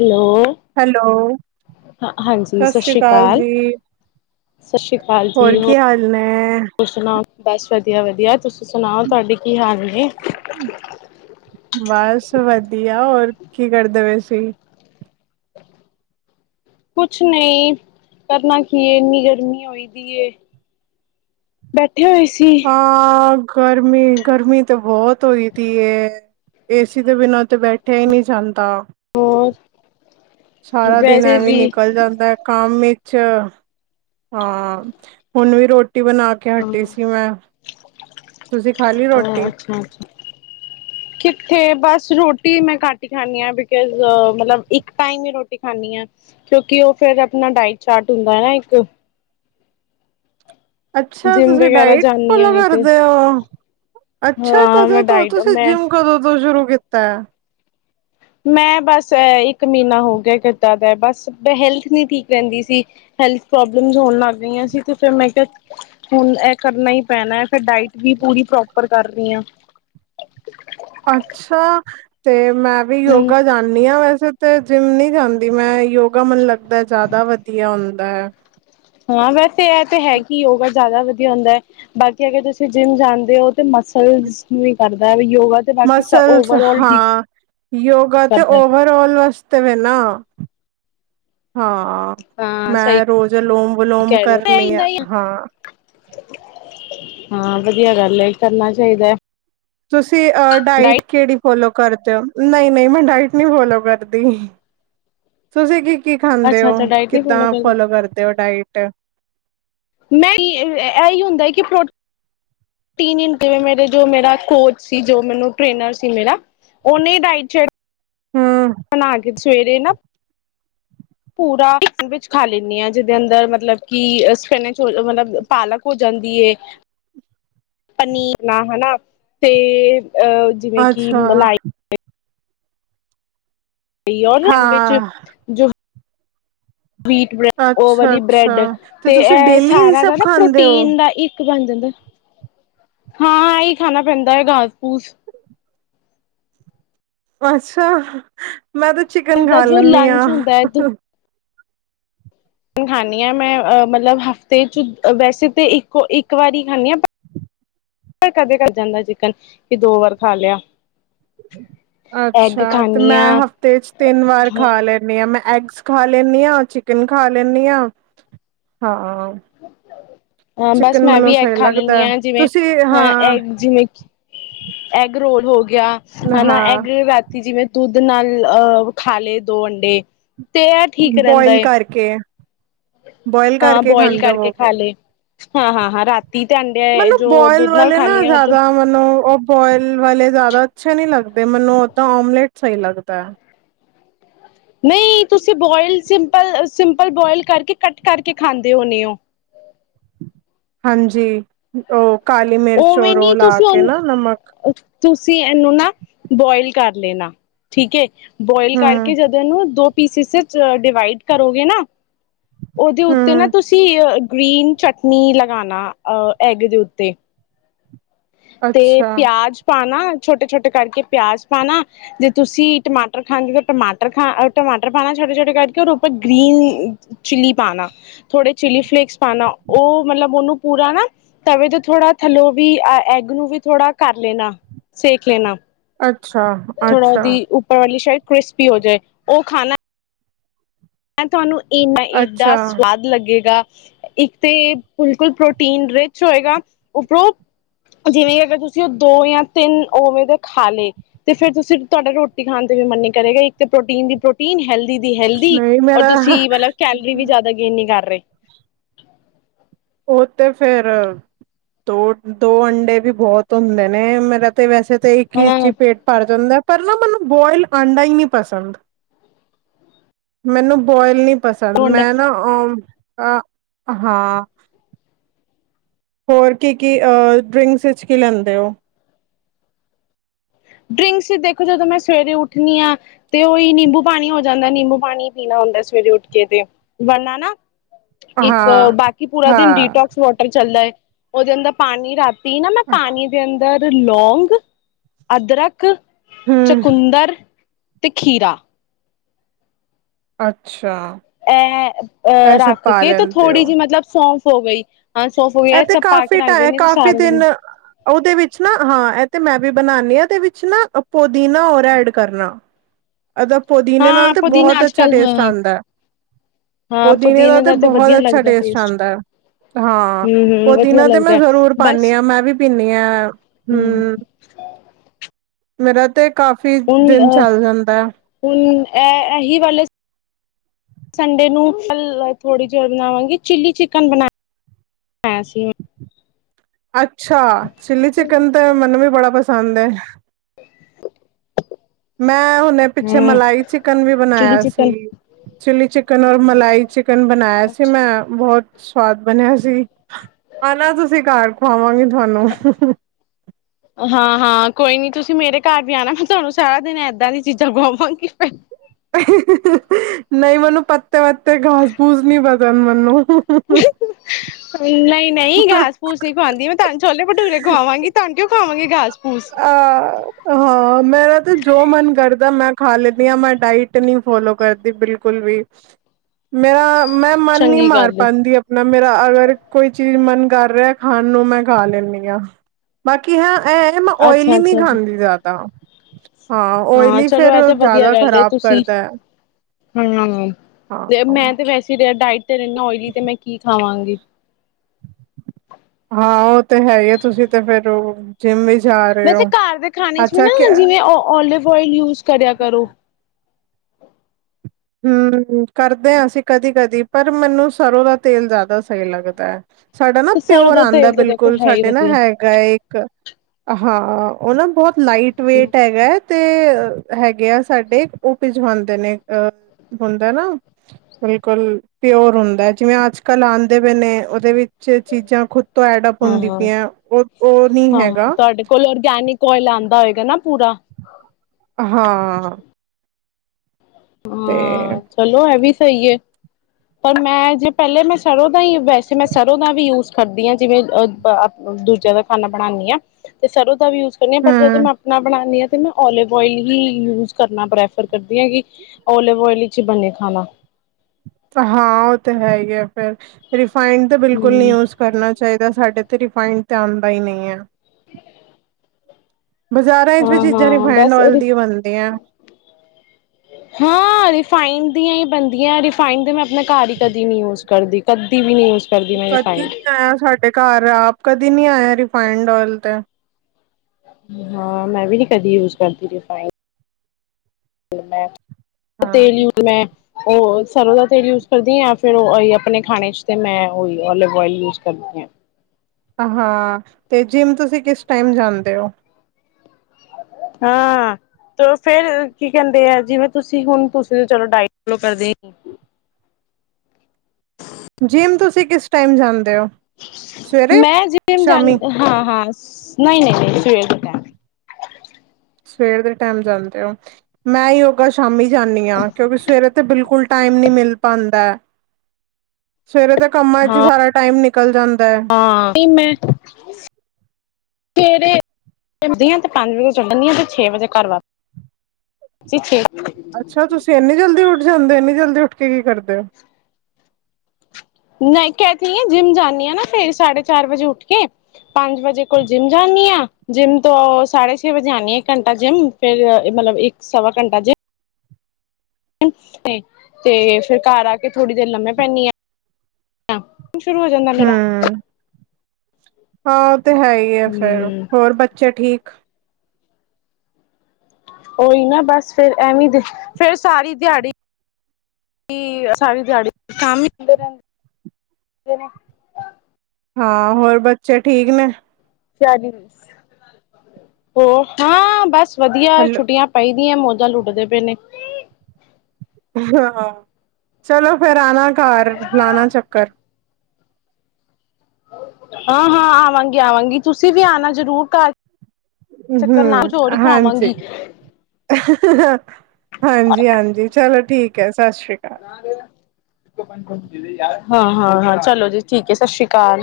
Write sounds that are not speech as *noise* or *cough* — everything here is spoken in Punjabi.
Hello, hello. ਹ ਹਾਂਜੀ, ਸਤਿ ਸ੍ਰੀ ਸਸ ਰੀ ਅਕਾਲ ਕਾਲ। ਜੀ, ਸਸ ਰੀ ਕਾਲ ਹੋਰ ਜੀ, ਕੀ ਹਾਲ ਨੇ? ਹੋਰ ਸੁਣਾਓ ਬਸ ਵਧੀਆ-ਵਧੀਆ, ਤੁਸੀਂ ਸੁਣਾਓ ਤੁਹਾਡੇ ਕੀ ਹਾਲ ਨੇ। ਬਸ ਵਧੀਆ, ਹੋਰ ਕੀ ਕਰਦੇ ਪਏ ਸੀਂ। ਕੁਛ ਨੀ ਕਰਨਾ ਕੀ ਏ, ਇੰਨੀ ਗਰਮੀ ਹੋ ਦੀ ਏ। ਬੈਠੇ ਹੋਏ ਸੀ। ਹਾਂ, ਗਰਮੀ-ਗਰਮੀ ਤੇ ਬਹੁਤ ਹੋਈ ਦੀ ਏ। ਏਸੀ ਦੇ ਬਿਨਾਂ ਤੇ ਬੈਠਿਆ ਹੀ ਨਹੀਂ ਜਾਂਦਾ ਹੋਰ਼। ਸਾਰਾ ਦਿਨ ਐਵੇਂ ਨਿਕਲ ਜਾਂਦਾ ਕੰਮ ਵਿੱਚ ਹਾਂ ਹੁਣ ਵੀ ਰੋਟੀ ਬਣਾ ਕੇ ਕਿਉਂ ਹਾਂ ਹਟੀ ਸੀ ਮੈਂ ਤੁਸੀਂ ਖਾ ਲਈ ਰੋਟੀ ਅੱਛਾ। ਹ। ਕਿੱਥੇ ਬਸ ਰੋਟੀ ਮੈਂ ਘੱਟ ਹੀ ਖਾਂਦੀ ਹਾਂ ਬਿਕੋਜ ਮਤਲਬ ਇੱਕ ਟਾਈਮ ਹੀ ਰੋਟੀ ਖਾਂਦੀ ਹਾਂ ਕਿਉਂਕਿ ਉਹ ਫੇਿਰ ਆਪਣਾ ਡਾਇਟ ਚਾਰਟ ਹੁੰਦਾ ਹੈ ਨਾ ਇੱਕ। ਅੱਛਾ ਜਿੰਮ ਤੁਸੀਂ ਵਗੈਰਾ ਡਾਇਟ ਜਾਂਦੀ ਫੋਲੋ ਹਾਂ ਤੇ ਕਰਦੇ ਹੋ। ਅੱਛਾ ਹਾਂ ਕਦੋਂ ਮੈਂ ਤੋਂ ਡਾਇਟ ਤੁਸੀਂ ਮੈਂ ਜਿੰਮ ਕਦੋਂ ਤੋਂ ਸ਼ੁਰੂ ਕੀਤਾ ਆ। ਮੈਂ ਬਸ ਇੱਕ ਮਹੀਨਾ ਹੋ ਗਿਆ ਕਰਦਾ ਦਾ ਬਸ ਹੈਲਥ ਨ ਠੀਕ ਰਹਿੰਦੀ ਸੀ। ਹੈਲਥ ਪ੍ਰੋਬਲਮਸ ਹੋਣ ਲੱਗ ਗਈਆਂ ਸੀ, ਤੇ ਫਿਰ ਮੈਂ ਕਿਹਾ ਹੁਣ ਐ ਕਰਨਾ ਹੀ ਪੈਣੈ ਫਿਰ ਡਾਇਟ ਵੀ ਪੂਰੀ ਪ੍ਰੋਪਰ ਕਰ ਰੀ ਆ। ਅੱਛਾ ਤੇ ਮੈਂ ਵੀ ਹਮ ਯੋਗਾ ਜਾਣਾ। ਦੀ ਹ ਵੈਸੇ ਤਾਂ ਜਿੰਮ ਨੀ ਜਾਂਦੀ ਮੈਂ ਯੋਗਾ ਮੈਨੂੰ ਲੱਗਦਾ ਜ਼ਿਆਦਾ ਵਧੀਆ ਹੁੰਦਾ ਹੈ। ਹਾਂ ਵੈਸੇ ਇਹ ਤੇ ਹੈ ਕੀ ਯੋਗਾ ਜ਼ਿਆਦਾ ਵਧੀਆ ਹੁੰਦਾ ਹੈ ਬਾਕੀ ਅਗਰ ਤੁਸੀਂ ਜਿੰਮ ਜਾਂਦੇ ਹੋ ਤਾਂ ਮਸਲਸ ਨੂੰ ਹੀ ਕਰਦਾ ਯੋਗਾ ਤੇ ਬਾਕੀ ਮਸਲਸ ਚ ਓਵਰ ਆਲ ਠੀਕ ਹਾਂ ਯੋਗਾ ਤੇ ਕਰਦਾ ਓਵਰ ਔਲ ਵਾਸਤੇ ਵੀ ਨਾ ਹਾਂ। ਹਾਂ ਮੈ ਸਹੀ ਰੋਜ਼ ਅਲੋਮ ਵਲੋਮ ਕਹਿ ਰਹੇ ਕਰਨੀ ਆ ਹੋ ਹਾਂ। ਹਾਂ ਵਧੀਆ ਗੱਲ ਹੈ। ਕਰਨਾ ਚਾਹੀਦਾ ਹੈ। ਤੁਸੀਂ ਡਾਇਟ ਕਿਹੜੀ ਫੋਲੋ ਕਰਦੇ ਹੋ ਨਹੀਂ ਨਹੀਂ ਮੈਂ ਡਾਇਟ ਨਹੀਂ ਫੋਲੋ ਕਰਦੀ ਤੁਸੀਂ ਕੀ-ਕੀ ਖਾਂਦੇ ਅੱਛਾ ਹੋ ਅੱਛਾ ਡਾਇਟ ਨਹੀਂ ਕਿੱਦਾਂ ਫੋਲੋ ਕਰਦੇ ਹੋ ਡਾਇਟ ਮੈਂ ਇਹੀ ਹੁੰਦਾ ਕਿ ਪ ਤੀਨ ਇੰਕਰੇ ਮੇਰੇ ਜੋ ਮੇਰਾ ਕੋਡ ਸੀ ਜੋ ਟ੍ਰੇਨਰ ਸੀ ਮੇਰਾ ਉਹਨੇ ਡਾਈਚ ਹਮ *unintelligible* ਸਵੇਰੇ ਨਾ ਪੂਰਾ ਫ ਸੈਡਵਿੱਚ ਖਾ ਲੈਂਦੀ ਹਾਂ ਜਿਹਦੇ ਅੰਦਰ ਮਤਲਬ ਕਿ ਸਫੈਨ ਚ ਮਤਲਬ ਪਾਲਕ ਹੋ ਜਾਂਦੀ ਹੈ ਅੱ *unintelligible* ਪਨੀ ਹਨਾ ਤੇ ਅਹ ਜਿਵੇਂ ਕਿ ਅੱਛਾ ਮਲਾਈ ਯਾਰ ਐਂਡ ਵਿੱਚ ਹਾਂ ਜੋ *inaudible* ਵੀਟ ਬ੍ਰੈਡ ਓ ਵਾਲੀ ਅੱਛਾ-ਅੱਛਾ ਬ੍ਰੈਡ ਤੇ ਤੁਸੀਂ ਇਹ ਡੇਲੀ ਇਹੀ ਸਾਰਾ ਸਭ ਦਾ ਨਾ ਖਾਂਦੇ ਹੋ ਪ੍ਰੋਟੀਨ ਦਾ ਇੱਕ। ਬਣ ਜਾਂਦਾ ਹਾਂ ਇਹ ਖਾਣਾ ਪੈਂਦਾ ਹੈ ਘਾਸ ਫੂਸ ਬਸ ਮੈਂ ਤੇ ਚਿਕਨ ਦਾ ਖਾ ਜੋ ਲੈਂਦੀ ਲੰਚ ਹਾਂ ਹੁੰਦਾ ਹੈ ਦੁ ਹਾ। ਖਾਂਦੀ ਹਾਂ ਮੈਂ ਅ ਮਤਲਬ ਹਫ਼ਤੇ ਚ ਵੈਸੇ ਤਾਂ ਇੱਕੋ ਇੱਕ ਵਾਰੀ ਖਾਂਦੀ ਹਾਂ ਪਰ ਕਦੇ ਕਰ ਜਾਂਦਾ ਚਿਕਨ ਕਿ ਦੋ ਵਾਰ ਖਾ ਲਿਆ ਐਗ ਅੱਛਾ ਤੇ ਖਾਂਦੀ ਮੈਂ ਹਾਂ ਹਫ਼ਤੇ ਚ ਤਿੰਨ ਵਾਰ ਖਾ ਲੈ ਮੇ ਯੈ ਮੈਂ ਐਗਜ਼ ਖਾ ਲੇਣੀ ਆ, ਚਿਕਨ ਖਾ ਲੇਣੀ ਆ ਹਾਂ। ਹਾਂ ਬਸ ਚਿਕਨ ਮੈਂ ਮੈਨੂੰ ਵੀ ਐਗ ਸਹੀ ਖਾ ਲੈਂਦੀ ਲੱਗਦਾ ਹਾਂ ਜਿਵੇਂ ਤੁਸੀਂ ਹ ਹਾਂ ਐਗ ਜਿਵੇਂ ਐਗ ਰੋਲ ਹੋ ਗਿਆ ਹਨਾ ਹਾਂ ਐਗ ਵੈ ਤਿ ਜਿਵੇਂ ਦੁੱਧ ਨਾਲ ਅਹ ਖਾ ਲਏ ਦੋ ਅੰਡੇ। ਤੇ ਇਹ ਠੀਕ ਰਹਿੰਦਾ ਬੋਆਇਲ ਏ ਕਰਕੇ। ਬੋਇਲ ਹਾਂ ਕਰਕੇ ਬੋਇਲ ਖਾਂਦੇ ਕਰਕੇ ਹੋਵੋਗੇ ਖਾ ਲਏ। ਹਾਂ-ਹਾਂ-ਹਾਂ ਰਾਤੀ ਤੇ ਅਂਡਿਆ ਮੈਨੂੰ ਜੋ ਬੋਇਲ ਦੁੱਧ ਨਾਲ ਵਾਲੇ ਨਾ ਖਾਣੀ ਆ। ਉਹ ਤੇ ਜ਼ਿਆਦਾ ਮੈਨੂੰ ਉਹ ਬੋਇਲ ਵਾਲੇ ਜ਼ਿਆਦਾ ਅੱਛੇ ਨਹੀਂ ਲੱਗਦੇ ਮੈਨੂੰ ਉਹ ਤਾਂ ਆਮਲੇਟ ਸਹੀ ਲੱਗਦਾ ਹ। ਨਹੀਂ ਤੁਸੀਂ ਬੋਇਲ ਸਿੰਪਲ-ਸਿੰਪਲ ਬੋਇਲ ਕਰਕੇ ਕੱਟ ਕਰਕੇ ਖਾਂਦੇ ਹੋਣੇ ਹੋ ਹਾਂਜੀ ਉਹ ਕਾਲੀ ਮਿਰਚ ਉਵੇਂ ਰੋ ਨੀ ਲਾ ਤੁਸੀਂ ਕੇ ਨਾ ਉਹਨੂੰ ਨਮਕ। ਤੁਸੀਂ ਇਹਨੂੰ ਨਾ ਬੋਆਇਲ ਕਰ ਲੈਣਾ ਠੀਕ ਹੈ। ਬੋਇਲ ਹੂੰ, ਕਰਕੇ ਜਦੋਂ ਇਹਨੂੰ ਦੋ ਪੀਸਿਸ ਚੱ ਡਿਵਾਈਡ ਕਰੋਗੇ ਨਾ ਉਹਦੇ ਉੱਤੇ ਨਾ ਹੂੰ, ਤੁਸੀਂ ਗ੍ਰੀਨ ਚਟਨੀ ਲਗਾਣਾ ਅਹ ਐਗ ਦੇ ਉੱਤੇ ਤੇ ਅੱਛਾ, ਪਿਆਜ ਪਾਣਾ ਛੋਟੇ-ਛੋਟੇ ਕਰਕੇ ਪਿਆਜ ਪਾਣਾ ਜੇ ਤੁਸੀਂ ਟਮਾਟਰ ਖਾਂਦੇ ਤਾਂ ਟਮਾਟਰ ਖਾ ਟਮਾਟਰ ਪਾਣਾ ਛੋਟੇ-ਛੋਟੇ ਕਟਕੇ ਔਰ ਉਪਰ ਗ੍ਰੀਨ ਚ ਕੁਛ ਨੀ ਪਾਣਾ। ਥੋੜੇ ਚਿਲੀ ਫਲੇਕਸ ਪਾਣਾ। ਉਹ ਮਤਲਬ ਉਹਨੂੰ ਪੂਰਾ ਨਾ ਤਵੇ ਤੋਂ ਥੋੜਾ ਥਲੋ ਵੀ ਐਗ ਨੂੰ ਵੀ ਥੋੜਾ ਕਰ ਲੈਣਾ। ਸੇਕ ਲੈਣਾ ਅੱਛਾ, ਥੋੜਾ ਅੱਛਾ, ਉਹਦੀ ਉਪ ਵਾਲੀ ਸ਼ਾਇਦ ਕ੍ਰਿਸਪੀ ਹੋ ਜਾਏ। ਉਹ ਖਾਣਾ ਮੈਂ ਤੁਹਾਨੂੰ ਏਨਾ ਏਡਾ ਅੱਛਾ ਸਵਾਦ ਲੱਗੇਗਾ। ਇੱਕ ਤੇ ਬਿਲਕੁਲ ਪ੍ਰੋਟੀਨ ਰਿੱਚ ਹੋਏਗਾ ਉਪਰੋ ਜਿਵੇਂ ਕਿ ਅਗਰ ਤੁਸੀਂ ਉਹ ਦੋ ਜਾਂ ਤਿੰਨ ਓਵੇਂ ਦੇ ਖਾਲੇ। ਤੇ ਫਿਰ ਤੁਸੀ ਤੁਹਾਡਾ ਰੋਟੀ ਖਾਣ ਤੇ ਵੀ ਮੰਨ ਕਰੇਗਾ। ਇਕ ਤੇ ਪ੍ਰੋਟੀਨ ਦੀ ਪ੍ਰੋਟੀਨ ਹੈਲਦੀ ਹੈਲਦੀ ਨਹੀਂ ਔਰ ਮੇਰਾ ਤੁਸੀਂ ਮਤਲਬ ਕੈਲਰੀ ਵੀ ਜ਼ਿਆਦਾ ਗੇਨ ਨੀ ਕਰ ਰਹੇ ਉਹ ਤੇ ਫੇਰ ਦੋ-ਦੋ ਅੰਡੇ ਵੀ ਬਹੁਤ ਹੁੰਦੇ ਨੇ ਮੇਰਾ ਤੇ ਵੈਸੇ ਤਾਂ ਇੱਕ ਹੀ ਹਾਂ ਚ ਪੇਟ ਭਰ ਜਾਂਦਾ। ਪਰ ਨਾ ਮੈਨੂੰ ਬੋਇਲ ਆਂਡਾ ਈ ਨੀ ਪਸੰਦ। ਮੈਨੂੰ ਬੋਇਲ ਨੀ ਪਸੰਦ ਹੁਣ ਮੈਂ ਨਾ ਅ ਹਾਂ ਹੋਰ ਕੀ-ਕੀ ਡਰਿੰਕਸ ਵਿੱਚ ਕੀ ਲੈਂਦੇ ਹੋ? ਡਰਿੰਕਸ ਦੇਖੋ ਜਦੋਂ ਮੈਂ ਸਵੇਰੇ ਉੱਠਣੀ ਹਾਂ ਤੇ ਉਹੀ ਨਿੰਬੂ-ਪਾਣੀ ਹੋ ਜਾਂਦਾ। ਨਿੰਬੂ-ਪਾਣੀ ਪੀਣਾ ਹੁੰਦਾ। ਸਵੇਰੇ ਉੱਠ ਕੇ ਤੇ ਵਰਨਾ ਨਾ ਇੱਕ ਹਾਂ ਓ ਬਾਕੀ ਪੂਰਾ ਦਿਨ ਹਾਂ ਡੀਟੋਕਸ ਵਾਟਰ ਚੱਲਦਾ ਐ। ਉਹਦੇ ਅੰਦਰ ਪਾਣੀ ਰਾ ਤੀ ਨਾ ਮੈਂ ਪਾਣੀ ਦੇ ਅੰਦਰ ਲੌਂਗ ਅਦਰਕ, ਹੂੰ ਚਕੁੰਦਰ ਤੇ ਖੀਰਾ। ਅੱਛਾ। ਇਹ ਐ ਸਭ ਰੱਖ ਪਾ ਕੇ ਤੇ ਲੈਂਦੇ ਹੋ ਥੋੜ੍ਹੀ ਜੀ ਮਤਲਬ ਸੌਂਫ ਹੋ ਗਈ। ਹਾਂ ਸੋਫ ਵੀ ਇਹ ਤੇ ਸਭ ਪਾ ਕੇ ਰੱਖ ਦਿਨੀ ਆ। ਸਾਰਾ ਦਿਨ ਓਦੇ ਵਿੱਚ ਨਾ ਹਾਂ ਐ ਤੇ ਮੈਂ ਵੀ ਬਣਾਣੀ ਆ। ਓਦੇ ਵਿੱਚ ਨਾ ਪੁਦੀਨਾ ਔਰ ਐਡ ਕਰਨਾ। ਅਦਾ ਪੋਦੀਨੇ ਨਾਲ ਹਾਂ ਤਾਂ ਪੁਦੀਨਾ ਬਹੁਤ ਅੱਜ ਅੱਛਾ ਕੱਲ ਟੇਸਟ ਹਾਂ ਆਦਾਂ। ਹਾਂ ਪੋਦੀਨੇ ਦਾ ਪੁਦੀਨੇ ਤੇ ਵਧੀਆ ਬਹੁਤ ਅੱਛਾ ਲੱਗਦਾ ਟੇਸਟ ਆਂਦਾ। ਹਾਂ, ਹਮ ਹਮ ਵਧੀਆ ਪੁਦੀਨਾ ਤੇ ਮੈਂ ਲੱਗਦਾ ਜ਼ਰੂਰ ਪਾਂਨੀ ਆ। ਮੈਂ ਵੀ ਪੀਂਣੀ ਹਾਂ ਹੂੰ। ਹਮ ਮੇਰਾ ਤੇ ਕਾਫ਼ੀ ਦਿਨ ਅ ਚੱਲ ਜਾਂਦਾ ਐ। ਹੁਣ ਐ ਇਹੀ ਵਾਲੇ ਸੰਡੇ ਨੂੰ ਫਲਾ ਥੋੜੀ ਜੀ ਔਰ ਬਣਾਵਾਂਗੇ। ਚਿੱਲੀ ਚਿਕਨ ਬਣਾ ਪਇਆ ਸੀ। ਅੱਛਾ, ਚਿਲੀ ਚਿਕਨ ਤੇ ਮੈਨੂੰ ਵੀ ਬੜਾ ਪਸੰਦ ਐ। ਮੈਂ ਹੁਣੇੇ ਪਿੱਛੇ ਹਮ ਮਲਾਈ ਚਿਕਨ ਵੀ ਚਿਲੀ ਬਣਾਇਆ ਸੀ ਚਿਕਨ ਚਿੱਲੀ ਚਿਕਨ ਔਰ ਮਲਾਈ ਚਿਕਨ। ਚਿਕਨ ਬਣਾਇਆ ਸੀ। ਅੱਛਾ ਮੈਂ ਬਹੁਤ ਸਵਾਦ ਬਣਿਆ ਸੀ। ਆਣਾ ਤੁਸੀਂ ਘਰ ਖਵਾਵਾਂਗੀ ਤੁਹਾਨੂੰ। ਹਾਂ-ਹਾਂ, ਕੋਈ ਨੀ ਤੁਸੀਂ ਮੇਰੇ ਘਰ ਵੀ ਆਣਾ ਮੈਂ ਤੁਹਾਨੂੰ ਸਾਰਾ ਦਿਨ ਐਦਾਂ ਦੀ ਚੀਜ਼ਾਂ ਖਵਾਵਾਂਗੀ ਮੈ ਨਈ ਮੈਨੂੰ ਪੱਤੇ-ਪੱਤੇ ਘਾਸ ਫੂਸ ਨੀ ਪਸੰਦ ਮੈਨੂੰ ਨਈ-ਨਈ ਗਾਸ ਫੂਸ ਨੀ ਖਵਾਂਦੀ। ਮੈ ਤੁਹਾਨੂੰ ਛੋਲੇ ਭਟੂਰੇ ਖਾਵਾਂਗੀ। ਤੁਆਹੂੰ ਕਿਉ ਖਵਾਂਗੀ ਗਾਸ ਪੂਸ। ਆ। ਹਾਂ, ਮੇਰਾ ਤੇ ਜੋ ਮਨ ਕਰਦਾ, ਮੈਂ ਖਾ ਲੈਂਦੀ ਹਾਂ। ਮੈਂ ਡਾਇਟ ਨੀ ਫੋਲੋ ਕਰਦੀ ਬਿਲਕੁਲ ਬਿਲਕੁਲ ਵੀ, ਮੈਂ ਮੈਂ ਮਨ ਨਹੀਂ ਚੰਗੀ ਮਾਰ ਗੱਲ ਏ ਪਾਂਦੀ। ਨਾ ਮੇਰਾ ਅਗਰ ਕੋਈ ਚੀਜ ਮਨ ਕਰ ਰਿਆ। ਖਾਣ ਨੂੰ ਮੈ ਖਾ ਲੈਂਦੀ ਆ ਬਾਕੀ ਹਾ ਏ ਐ ਕਿ ਮੈਂ ਅੱਛਾ ਓਇਲੀ ਨੀ ਅੱਛਾ ਖਾਂਦੀ ਜ਼ਿਆਦਾ ਹਾਂ ਓਇਲੀ ਚਲੋ ਫੇਰ ਇਹ ਤਾਂ ਜ਼ਿਆਦਾ ਖ਼ਰਾਬ ਕਰਦਾ ਐ। ਹੂੰ ਹਾਂ ਮੈਂ ਤੇ ਵੈਸੇ ਡਾਇਟ ਤੇ ਰਹਿੰਨੀ ਓਇਲੀ ਤੇ ਮੈਂ ਕੀ ਖਾਵਾਂਗੀ। ਹਾਂ, ਉਹ ਤੇ ਹੈ ਹੀ ਹੈ, ਤੁਸੀਂ ਤੇ ਫੇਰ ਉਹ *unintelligible* ਵੈਸੇ ਘਰ ਦੇ ਖਾਣੇ ਚ ਵੀ ਨਾ, ਜਿਵੇਂ ਓਲਿਵ- ਓਇਲ ਯੂਸ ਕਰਿਆ ਕਰੋ। ਹੂੰ ਕਰਦੇ ਹਾਂ, ਅਸੀਂ ਕਦੀ- ਕਦੀ, ਪਰ ਮੈਨੂੰ ਸਰ੍ਹੋਂ ਦਾ ਤੇਲ ਜ਼ਿਆਦਾ ਸਹੀ ਲੱਗਦਾ ਹੈ। ਸਾਡਾ ਨਾ, ਤੇ ਸਰੋਂ ਪਿਓਰ ਦਾ ਆਉਂਦਾ, ਤੇਲ ਤਾਂ ਦੇਖੋ ਬਿਲਕੁਲ ਹੈ ਹੀ ਸਾਡੇ ਨਾ ਵਧੀਆ ਹੈ ਹੈ ਇੱਕ, ਹਾਂ, ਉਹ ਨਾ, ਬਹੁਤ ਲਾਈਟ ਵੇਟ ਹੈਗਾ। ਤੇ ਹੈਗੇ ਆ, ਸਾਡੇ ਉਹ ਭਿਜਵਾਉਂਦੇ ਨੇ ਅਹ, ਹੁੰਦਾ ਨਾ ਬਿਲਕੁਲ ਪਿਓਰ ਹੁੰਦਾ ਹੈ। ਜਿਵੇਂ ਅੱਜ -ਕੱਲ੍ਹ ਆਉਂਦੇ ਪਏ ਨੇ, ਉਹਦੇ ਵਿੱਚ ਚੀਜ਼ਾਂ ਖੁਦ ਤੋਂ ਐਡਾ ਪੋੰਦੀ ਹਾਂ ਪਈਆਂ। ਉਹ ਉਹ ਨੀਂ ਹਾਂ ਹੈਗਾ। ਤੁਹਾਡੇ ਕੋਲ ਔਰਗੈਨਿਕ ਓਇਲ ਆਉਂਦਾ, ਹੋਏਗਾ ਨਾ ਪੂਰਾ। ਹਾਂ। ਤੇ ਹਮ, ਚਲੋ ਇਹ ਵੀ ਸਹੀ ਹੈ। ਪਰ ਮੈਂ ਜੇ, ਪਹਿਲੇ ਮੈਂ ਸਰ੍ਹੋਂ ਦਾ ਹੀ, ਵੈਸੇ ਮੈਂ ਸਰੋਂ ਦਾ ਵੀ ਯੂਸ ਸਰਦੀਆਂ ਚ ਜਿਵੇਂ, ਅ ਦੂਜਿਆਂ ਦਾ ਖਾਨਾ ਬਣਾਉਂਦੀ ਹਾਂ। ਤੇ ਸਰ੍ਹੋਂ ਦਾ ਵੀ ਯੂਸ ਕਰਨੀ ਆਂ, ਪਰ ਜਦੋਂ ਹਮ ਮੈਂ ਆਪਣਾ ਬਣਾਉਂਦੀ ਹਾਂ। ਤੇ, ਮੈਂ ਓਲਿਵ- ਓਇਲ ਹੀ ਯੂਜ਼ ਕਰਨਾ, ਪ੍ਰੈਫਰ ਕਰਦੀ ਹਾਂ। ਕਿ ਓਲਿਵ- ਓਇਲ ਵਿੱਚ ਬਣੇ ਖਾਣਾ। ਹਾਂ ਉਹ ਤੇ, ਹੈ ਹੀ ਐ ਫੇਰ, ਰਿਫਾਇੰਡ ਤਾਂ ਬਿਲਕੁਲ ਨਹੀਂ ਹਮ ਯੂਸ ਕਰਨਾ ਚਾਹੀਦਾ, ਸਾਡੇ ਤੇ ਇੱਥੇ ਰਿਫਾਈੰਡ ਤੇ ਆਉਂਦਾ ਹੀ ਨਹੀਂ ਹੈ। *unintelligible* ਬਜ਼ਾਰਾਂ ਵਿੱਚ ਵੀ, ਹਾਂ ਚੀਜ਼ਾਂ ਹਾਂ ਰਿਫਾਇੰਡ ਬਸ ਓਇਲ ਦੀਆਂ ਬਣਦੀਆਂ। ਹਾਂ, ਰਿਫਾਇੰਡ ਦੀਆਂ ਹੀ ਬਣਦੀਆਂ, ਰਿਫਾਇੰਡ ਤੇ ਮੈਂ ਆਪਣੇ ਘਰ ਹੀ, ਕਦੀ ਯੂ ਨਹੀਂ ਕਰਦੀ। ਕਦੀ ਵੀ ਨਹੀਂ, ਯੂਸ ਕਦੀਂ ਨੀਂ ਆਇਆ ਸਾਡੇ ਘਰ। ਆਪ ਕਦੀਂ ਨੀਂ ਆਇਆ, ਰਿਫਾਇੰਡ ਓਇਲ ਤੇ। ਹਾਂ, ਮੈਂ ਵੀ ਨੀ ਕਦੀ ਯੂਜ, ਕਰਦੀ ਰਿਫਾਇੰਡ। *unintelligible* ਉਹ, ਹਾਂ ਸਰੋਂ ਦਾ ਤੇਲ ਯੂਜ ਕਰਦੀ ਹਾਂ, ਜਾਂ ਫਿਰ ਓ, ਆਪਣੇ ਖਾਣੇ ਚ ਤੇ ਮੈਂ, ਉਹੀ ਓਲਿਵ ਓਇਲ ਯੂਜ ਕਰਦੀ ਹਾਂ। ਹ ਹਾਂ, ਤੇ ਜਿਮ ਤੁਸੀਂ ਕਿਸ, ਟਾਈਮ ਜਾਂਦੇ ਹੋ? ਹਾਂ। ਚਲੋ ਫੇਰ ਕੀ ਕਹਿੰਦੇ ਆ, ਜਿਵੇਂ ਤੁਸੀਂ ਹੁਣ, ਤੁਸੀਂ ਚਲੋ ਡਾਇਟ ਫੋਲੋ ਕਰਦੇ। ਜਿਮ, ਤੁਸੀ ਤੁਸੀਂ, ਕਿਸ ਟਾਈਮ ਜਾਂਦੇ ਹੋ? ਸਵੇਰੇ ਮੈਂ ਜਿਮ ਜਾ, ਸ਼ਾਮੀ ਹਾਂ -ਹਾ, ਨਹੀਂ -ਨਹੀਂ, ਸਵੇਰ ਦੇ ਟਾਈਮ। ਸਵੇਰ ਦੇ ਟਾਈਮ ਜਾਂਦੇ ਹੋ, ਮੈਂ ਯੋਗਾ ਸ਼ਾਮੀ ਜਾਂਦੀ ਹਾਂ। ਕਿਉਂਕਿ ਸਵੇਰੇ ਤੇ ਬਿਲਕੁਲ ਟਾਈਮ ਨੀ ਮਿਲ ਪਾਂਦਾ, ਸਵੇਰੇ ਤੇ ਕੰਮਾਂ ਚ ਸਾਰਾ ਟਾਈਮ ਨਿਕਲ ਜਾਂਦਾ ਹੈ। ਹਾਂ, *unintelligible* ਸਵੇਰੇ ਚਲਦੀ ਆ, ਪੰਜ ਵਜ਼ੇ ਚਲੀ ਜਾਂਦੀ ਹਾਂ ਤੇ, ਛੇ ਵਜ਼ੇ ਘਰ ਵਾਪਸ। *inaudible* ਅੱਛਾ ਤੁਸੀਂ, ਇੰਨੀ ਜਲਦੀ ਉੱਠ ਜਾਂਦੇ ਹੋ? ਇੰਨੀ ਜਲਦੀ ਉੱਠ ਕੇ, ਕੀ ਕਰਦੇ ਹੋ? ਨਹੀਂ ਕਹਿ ਤੇ ਰਹੀ ਆ, ਜਿੰਮ ਜਾਂਦੀ ਹਾਂ ਨਾ, ਸਵੇਰੇ ਸਾਢੇ ਚਾਰ ਵਜੇ ਉੱਠ ਕੇ। ਪੰਜ ਵਜੇ, ਕੋਲ ਜਿੰਮ ਜਾਂਣੀ ਆ। ਜਿੰਮ ਤੋਂ ਸਾਢੇ ਛੇ ਵਜੇ ਆਉਣੀ ਆ, ਇੱਕ ਘੰਟਾ ਜਿੰਮ ਫੇਰ, ਮਤਲਬ ਇੱਕ, ਸਵਾ ਘੰਟਾ ਜਿਮ ਤੇ ਫ਼ਿਰ ਘਰ ਆ ਕੇ ਥੋੜ੍ਹੀ ਦੇਰ ਲੰਮੇਂ ਪੈਂਨੀ ਆ। ਸ਼ੁਰੂ, ਹੋ ਜਾਂਦਾ ਮੇਰਾ। ਹਮ। ਹਾਂ, ਉਹ ਤੇ ਹੈ ਹੀ ਆ, ਫੇਰ, ਹਮ ਹੋਰ ਬੱਚੇ ਠੀਕ? ਉਹੀ ਨਾ, ਬਸ ਫਿਰ ਐਵੇਂ। ਫ਼ਿਰ ਸਾਰੀ ਦਿਹਾੜੀ। ਕੀ, ਸਾਰੀ ਦਿਹਾੜੀ ਕੰਮ ਹੀ ਹੁੰਦੇ ਰਹਿੰਦੇ। ਹਾਂ ਹੋਰ ਬੱਚੇ ਠੀਕ ਨੇ? ਤਿਆਰੀ, ਹੋਰ ਹਾਂ, ਬਸ ਵਧੀਆਂ ਹੈਲੋ ਛੁੱਟੀਆਂ ਪਈ, ਦੀਆਂ ਮੌਜਾਂ ਲੁੱਟਦੇ ਪਏ ਨੇ। ਹਾਂ, ਚਲੋਂ ਫ਼ਿਰ ਆਣਾ ਘਰ, ਲਾਣਾ ਚੱਕਰ। ਹਾਂ, ਹਾਂ ਆਵਾਂਗੀ ਆਵਾਂਗੀ। ਤੁਸੀਂ ਵੀ ਆਣਾ ਜ਼ਰੂਰ ਘਰ। ਚੱਕਰ ਨਾ ਹੂੰ, ਕੁਛ ਹੋਰ ਹੀ ਹਾਂਜੀ ਖਵਾਵਾਂਗੀ *unintelligible* ਹਾਂਜੀ, ਹਾਂਜੀ ਚਲੋ ਠੀਕ ਹੈ, ਸਤਿ ਸ਼੍ਰੀ ਅਕਾਲ। ਹਾਂ, ਹਾਂ, ਹਾਂ ਚਲੋ ਜੀ ਠੀਕ ਹੈ ਸਤਿ ਸ੍ਰੀ ਅਕਾਲ।